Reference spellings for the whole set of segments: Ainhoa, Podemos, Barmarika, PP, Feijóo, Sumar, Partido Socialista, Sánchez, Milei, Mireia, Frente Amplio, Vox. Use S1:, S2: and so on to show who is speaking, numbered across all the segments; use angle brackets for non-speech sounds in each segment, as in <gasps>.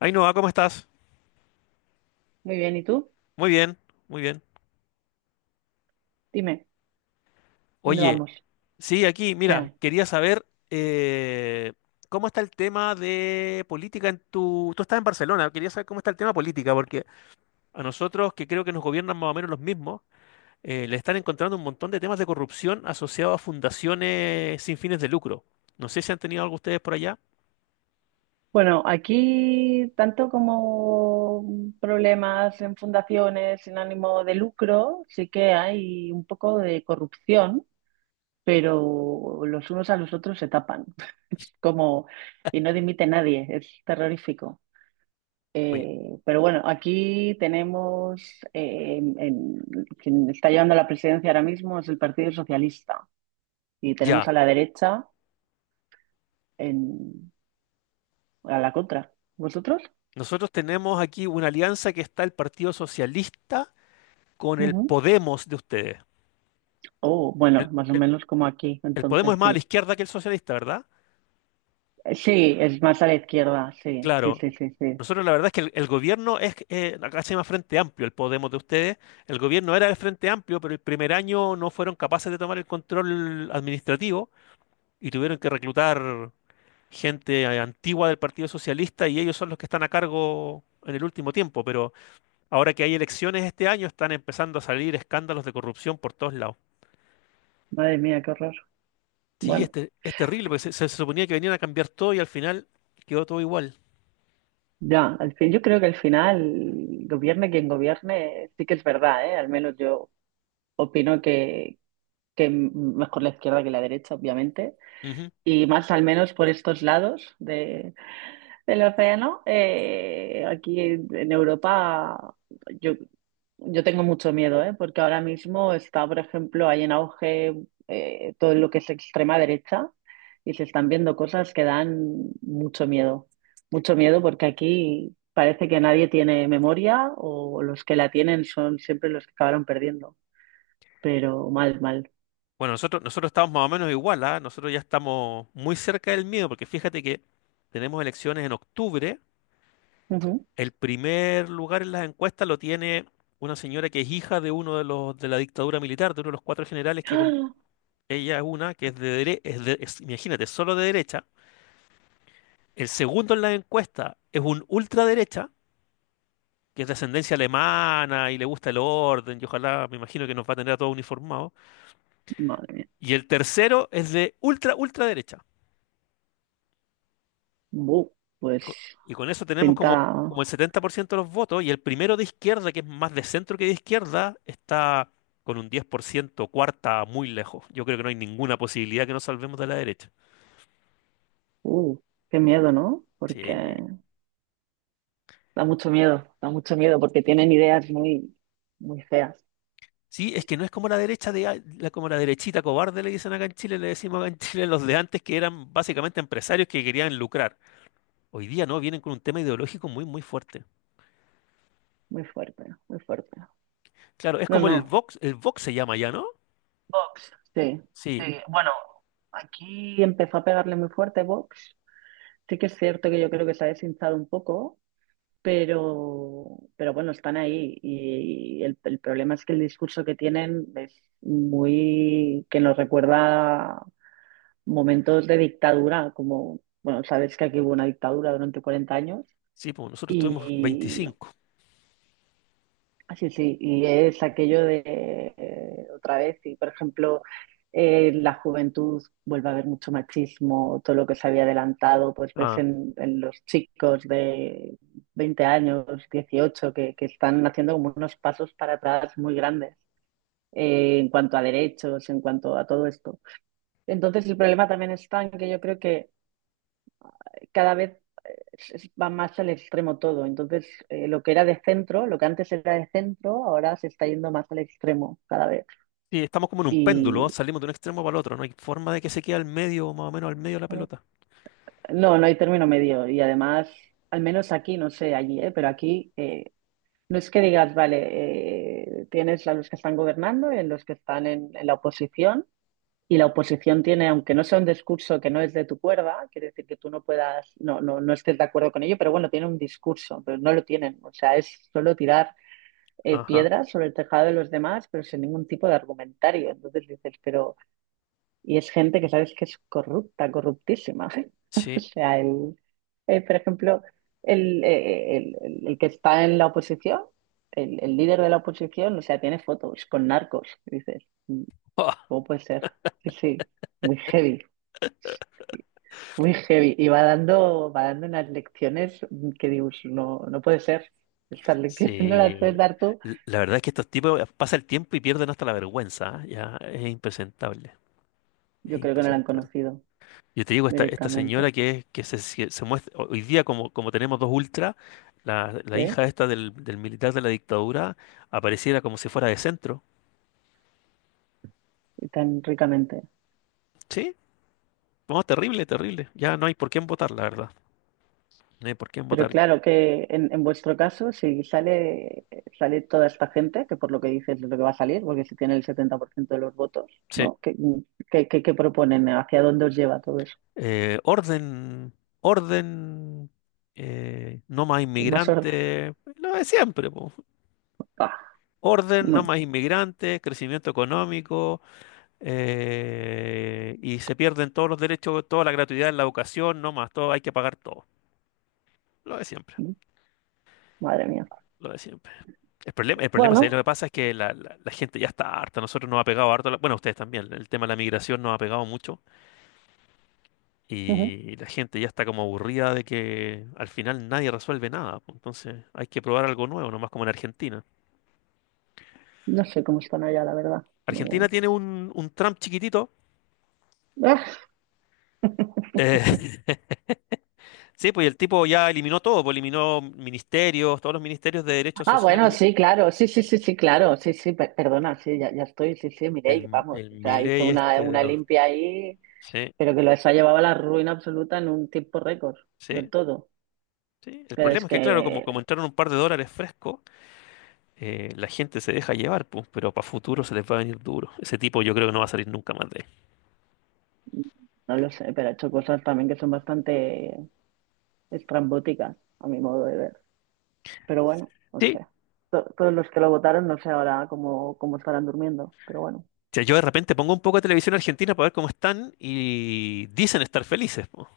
S1: Ainhoa, ¿cómo estás?
S2: Muy bien, ¿y tú?
S1: Muy bien, muy bien.
S2: Dime, ¿dónde
S1: Oye,
S2: vamos?
S1: sí, aquí,
S2: ¿Qué
S1: mira,
S2: hay?
S1: quería saber cómo está el tema de política en Tú estás en Barcelona, quería saber cómo está el tema política, porque a nosotros, que creo que nos gobiernan más o menos los mismos, le están encontrando un montón de temas de corrupción asociados a fundaciones sin fines de lucro. No sé si han tenido algo ustedes por allá.
S2: Bueno, aquí tanto como problemas en fundaciones sin ánimo de lucro, sí que hay un poco de corrupción, pero los unos a los otros se tapan. <laughs> Como, y no dimite nadie, es terrorífico.
S1: Oye,
S2: Pero bueno, aquí tenemos, eh, en- en- quien está llevando la presidencia ahora mismo es el Partido Socialista y tenemos
S1: ya.
S2: a la derecha. En a la contra. ¿Vosotros?
S1: Nosotros tenemos aquí una alianza que está el Partido Socialista con el
S2: Ujú.
S1: Podemos de ustedes.
S2: Oh,
S1: El,
S2: bueno, más o
S1: el-
S2: menos como aquí,
S1: El Podemos
S2: entonces
S1: es más a la
S2: sí.
S1: izquierda que el socialista, ¿verdad?
S2: Sí, es más a la izquierda, sí, sí,
S1: Claro.
S2: sí, sí, sí.
S1: Nosotros la verdad es que el gobierno es, acá se llama Frente Amplio, el Podemos de ustedes. El gobierno era el Frente Amplio, pero el primer año no fueron capaces de tomar el control administrativo y tuvieron que reclutar gente antigua del Partido Socialista, y ellos son los que están a cargo en el último tiempo. Pero ahora que hay elecciones este año, están empezando a salir escándalos de corrupción por todos lados.
S2: Madre mía, qué horror.
S1: Sí,
S2: Bueno,
S1: es terrible, porque se suponía que venían a cambiar todo y al final quedó todo igual.
S2: ya, al fin, yo creo que al final, gobierne quien gobierne, sí que es verdad, ¿eh? Al menos yo opino que mejor la izquierda que la derecha, obviamente.
S1: Ujú.
S2: Y más al menos por estos lados de, el océano, aquí en Europa, yo, yo tengo mucho miedo, ¿eh? Porque ahora mismo está, por ejemplo, hay en auge todo lo que es extrema derecha y se están viendo cosas que dan mucho miedo. Mucho miedo porque aquí parece que nadie tiene memoria o los que la tienen son siempre los que acabaron perdiendo, pero mal, mal.
S1: Bueno, nosotros estamos más o menos igual, ¿ah? Nosotros ya estamos muy cerca del miedo, porque fíjate que tenemos elecciones en octubre.
S2: Ujú.
S1: El primer lugar en las encuestas lo tiene una señora que es hija de uno de los de la dictadura militar, de uno de los cuatro generales
S2: <gasps> ¡Ah!
S1: ella es una que es de, dere- es de- es- imagínate, solo de derecha. El segundo en las encuestas es un ultraderecha, que es de ascendencia alemana y le gusta el orden, y ojalá, me imagino que nos va a tener a todos uniformados.
S2: Madre mía.
S1: Y el tercero es de ultra ultraderecha.
S2: Bu, pues
S1: co- Y con eso tenemos como,
S2: pinta.
S1: como el 70% de los votos, y el primero de izquierda, que es más de centro que de izquierda, está con un 10% cuarta muy lejos. Yo creo que no hay ninguna posibilidad que nos salvemos de la derecha.
S2: Uh, qué miedo, ¿no? Porque
S1: Sí.
S2: da mucho miedo porque tienen ideas muy, muy feas,
S1: Sí, es que no es como la derecha como la derechita cobarde, le dicen acá en Chile, le decimos acá en Chile los de antes que eran básicamente empresarios que querían lucrar. Hoy día no, vienen con un tema ideológico muy, muy fuerte.
S2: muy fuertes, muy fuertes.
S1: Claro, es
S2: No,
S1: como
S2: no,
S1: El Vox se llama ya, ¿no?
S2: Vox, sí,
S1: Sí,
S2: sí. Bueno, aquí empezó a pegarle muy fuerte Vox. Sí que es cierto que yo creo que se ha deshinchado un poco, pero bueno, están ahí y el problema es que el discurso que tienen es muy, que nos recuerda momentos de dictadura, como, bueno, sabes que aquí hubo una dictadura durante 40 años
S1: sí, pues nosotros tuvimos
S2: y
S1: 25.
S2: así, sí, sí, y es aquello de otra vez, y por ejemplo, la juventud vuelve a haber mucho machismo, todo lo que se había adelantado, pues ves en los chicos de 20 años, 18 que están haciendo como unos pasos para atrás muy grandes. En cuanto a derechos, en cuanto a todo esto. Entonces, el problema también está en que yo creo que cada vez va más al extremo todo. Entonces, lo que era de centro, lo que antes era de centro, ahora se está yendo más al extremo cada vez.
S1: Sí, estamos como en un péndulo,
S2: Y
S1: salimos de un extremo para el otro, no hay forma de que se quede al medio, más o menos al medio de la pelota.
S2: no, no hay término medio. Y además, al menos aquí, no sé allí, ¿eh? Pero aquí no es que digas, vale, tienes a los que están gobernando y a los que están en la oposición. Y la oposición tiene, aunque no sea un discurso que no es de tu cuerda, quiere decir que tú no puedas, no, no, no estés de acuerdo con ello, pero bueno, tiene un discurso, pero no lo tienen. O sea, es solo tirar
S1: Ajá,
S2: piedras sobre el tejado de los demás, pero sin ningún tipo de argumentario. Entonces dices, pero, y es gente que sabes que es corrupta, corruptísima. <laughs> O
S1: sí. <laughs>
S2: sea, por ejemplo, el que está en la oposición, el líder de la oposición, o sea, tiene fotos con narcos. Y dices, "Mm,
S1: Ah,
S2: ¿cómo puede ser? Sí, sí, muy heavy. Muy heavy. Y va dando unas lecciones que digo, "Pues no, no puede ser. Estas lecciones <laughs> no las
S1: sí,
S2: puedes dar tú.
S1: la verdad es que estos tipos pasa el tiempo y pierden hasta la vergüenza, ¿ah? Ya es impresentable, es
S2: Yo creo que no la han
S1: impresentable.
S2: conocido.
S1: Yo te digo, esta señora
S2: Directamente,
S1: que se muestra hoy día, como tenemos dos ultras, la
S2: ¿sí?
S1: hija esta del militar de la dictadura apareciera como si fuera de centro.
S2: Y tan ricamente.
S1: Sí, no, terrible, terrible. Ya no hay por quién votar, la verdad. No hay por quién
S2: Pero
S1: votar.
S2: claro que en vuestro caso, si sale, sale toda esta gente, que por lo que dices es lo que va a salir, porque si tiene el 70% de los votos,
S1: Sí.
S2: ¿no? ¿ qué proponen? ¿Hacia dónde os lleva todo eso?
S1: Orden, orden, no más
S2: Más orden.
S1: inmigrantes, lo de siempre, po.
S2: Pah,
S1: Orden, no
S2: bueno,
S1: más inmigrantes, crecimiento económico, y se pierden todos los derechos, toda la gratuidad en la educación, no más, todo, hay que pagar todo, lo de siempre.
S2: madre mía.
S1: Lo de siempre. El problema, ¿sabes? Lo
S2: Bueno,
S1: que pasa es que la gente ya está harta. Nosotros nos ha pegado harto. Bueno, ustedes también. El tema de la migración nos ha pegado mucho.
S2: ujú,
S1: Y la gente ya está como aburrida de que al final nadie resuelve nada. Pues, entonces hay que probar algo nuevo, nomás como en Argentina.
S2: no sé cómo están allá, la verdad.
S1: Argentina
S2: No-
S1: tiene un Trump chiquitito.
S2: <laughs>
S1: eh, <laughs> sí, pues y el tipo ya eliminó todo, pues eliminó ministerios, todos los ministerios de
S2: Ah,
S1: derechos
S2: ah,
S1: sociales.
S2: bueno, sí, claro, sí, sí, sí, sí, claro, sí, sí, perdona, sí, ya, ya estoy, sí, sí, Mireia,
S1: El,
S2: vamos, o
S1: el
S2: sea, hizo
S1: Milei este de
S2: una
S1: los.
S2: limpia ahí.
S1: Sí,
S2: Pero que lo ha llevado a la ruina absoluta en un tiempo récord del
S1: sí,
S2: todo.
S1: sí. El
S2: Pero es
S1: problema es que, claro, como,
S2: que
S1: como entraron un par de dólares frescos, la gente se deja llevar, pues, pero para futuro se les va a venir duro. Ese tipo yo creo que no va a salir nunca más de ahí.
S2: no lo sé, pero ha hecho cosas también que son bastante estrambóticas, a mi modo de ver. Pero bueno, o
S1: Sí,
S2: sea, todos los que lo votaron no sé ahora cómo, cómo estarán durmiendo, pero bueno.
S1: sea, yo de repente pongo un poco de televisión argentina para ver cómo están y dicen estar felices, po.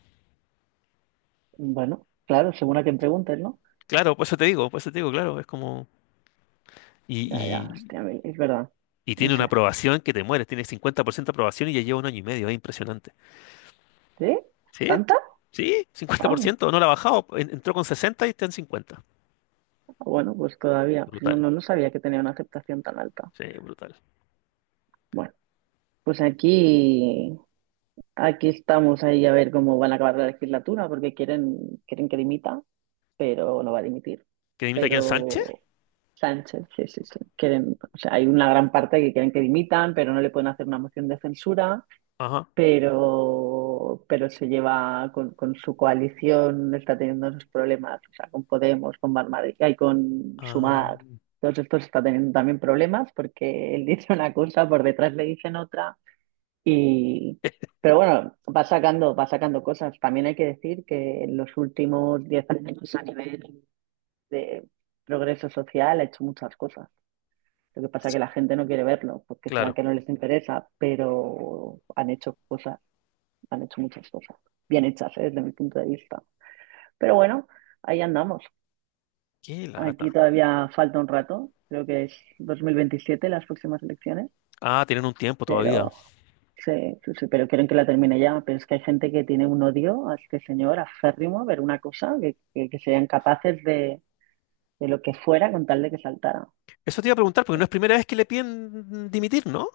S2: Bueno, claro, según a quien preguntes, ¿no?
S1: Claro, por eso te digo, por eso te digo, claro, es como. Y,
S2: Ya, ya,
S1: y-
S2: hostia, es verdad.
S1: y
S2: No
S1: tiene una
S2: sé.
S1: aprobación que te mueres, tiene 50% de aprobación y ya lleva un año y medio, es impresionante.
S2: ¿Sí?
S1: ¿Sí?
S2: ¿Tanta?
S1: ¿Sí?
S2: Ah,
S1: 50%, no la ha bajado, entró con 60 y está en 50.
S2: bueno, pues todavía. Pues no,
S1: Brutal,
S2: no, no sabía que tenía una aceptación tan alta.
S1: sí, brutal.
S2: Bueno, pues aquí. Aquí estamos ahí a ver cómo van a acabar la legislatura, porque quieren, quieren que dimita, pero no va a dimitir.
S1: ¿Que dimita aquí en
S2: Pero
S1: Sánchez?
S2: Sánchez, sí, sí, sí. Quieren, o sea, hay una gran parte que quieren que dimitan, pero no le pueden hacer una moción de censura,
S1: Ajá.
S2: pero se lleva con su coalición, está teniendo esos problemas, o sea, con Podemos, con Barmarika y con
S1: Ah,
S2: Sumar. Todos estos está teniendo también problemas porque él <laughs> dice una cosa, por detrás le dicen otra y,
S1: eh,
S2: pero bueno, va sacando cosas. También hay que decir que en los últimos 10 años a nivel de progreso social ha hecho muchas cosas. Lo que pasa es que la gente no quiere verlo, porque será
S1: claro.
S2: que no les interesa, pero han hecho cosas, han hecho muchas cosas, bien hechas, ¿eh? Desde mi punto de vista. Pero bueno, ahí andamos.
S1: Qué
S2: Aquí
S1: lata.
S2: todavía falta un rato, creo que es 2027 las próximas elecciones.
S1: Ah, tienen un tiempo todavía.
S2: Pero sí, sí, sí, pero quieren que la termine ya. Pero es que hay gente que tiene un odio a este señor aférrimo a ver una cosa, que serían capaces de lo que fuera con tal de que saltara.
S1: Eso te iba a preguntar, porque no
S2: Eh,
S1: es primera vez que le piden dimitir, ¿no?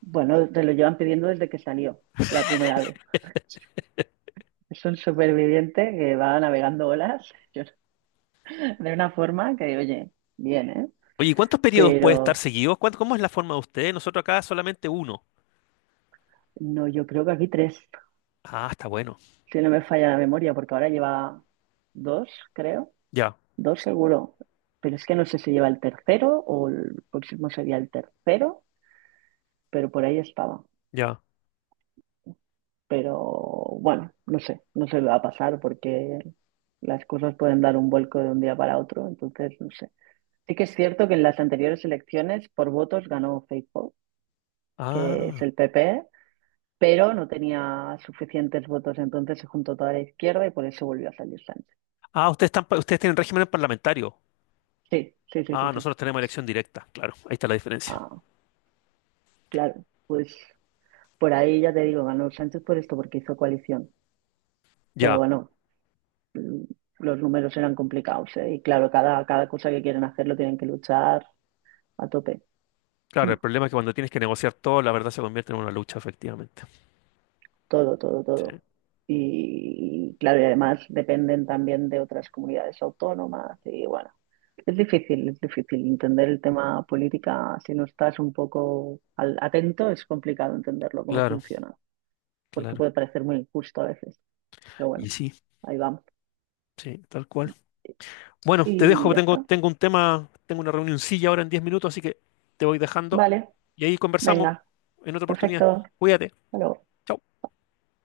S2: Bueno, te lo llevan pidiendo desde que salió la primera vez. Es un superviviente que va navegando olas <laughs> yo- de una forma que, oye, bien, ¿eh?
S1: Oye, ¿y cuántos periodos puede
S2: Pero
S1: estar seguidos? ¿Cómo es la forma de ustedes? Nosotros acá solamente uno.
S2: no, yo creo que aquí tres,
S1: Ah, está bueno.
S2: si no me falla la memoria, porque ahora lleva dos, creo.
S1: Ya,
S2: Dos seguro, pero es que no sé si lleva el tercero o el próximo sería el tercero, pero por ahí estaba.
S1: ya.
S2: Pero bueno, no sé, no se va a pasar porque las cosas pueden dar un vuelco de un día para otro, entonces no sé. Sí que es cierto que en las anteriores elecciones por votos ganó Feijóo, que es
S1: Ah,
S2: el PP, pero no tenía suficientes votos, entonces se juntó toda la izquierda y por eso volvió a salir Sánchez.
S1: ah, ustedes están, ustedes tienen régimen parlamentario.
S2: Sí, sí, sí, sí,
S1: Ah,
S2: sí.
S1: nosotros tenemos elección directa. Claro, ahí está la diferencia.
S2: Ah, claro, pues por ahí ya te digo, ganó Sánchez por esto, porque hizo coalición. Pero
S1: Ya,
S2: bueno, mm, los números eran complicados, ¿eh? Y claro, cada, cada cosa que quieren hacer lo tienen que luchar a tope.
S1: claro,
S2: Mm,
S1: el problema es que cuando tienes que negociar todo, la verdad se convierte en una lucha, efectivamente.
S2: Todo, todo,
S1: Sí,
S2: todo. Y claro, y además dependen también de otras comunidades autónomas. Y bueno, es difícil entender el tema política. Si no estás un poco atento, es complicado entenderlo, cómo
S1: claro,
S2: funciona, porque
S1: claro.
S2: puede parecer muy injusto a veces. Pero
S1: Y
S2: bueno,
S1: sí,
S2: ahí vamos.
S1: sí, tal cual. Bueno, te
S2: Y
S1: dejo,
S2: ya
S1: tengo,
S2: está.
S1: tengo un tema, tengo una reunioncilla ahora en 10 minutos, así que te voy dejando
S2: Vale,
S1: y ahí conversamos
S2: venga.
S1: en otra oportunidad.
S2: Perfecto.
S1: Cuídate.
S2: Hasta luego.
S1: Chao.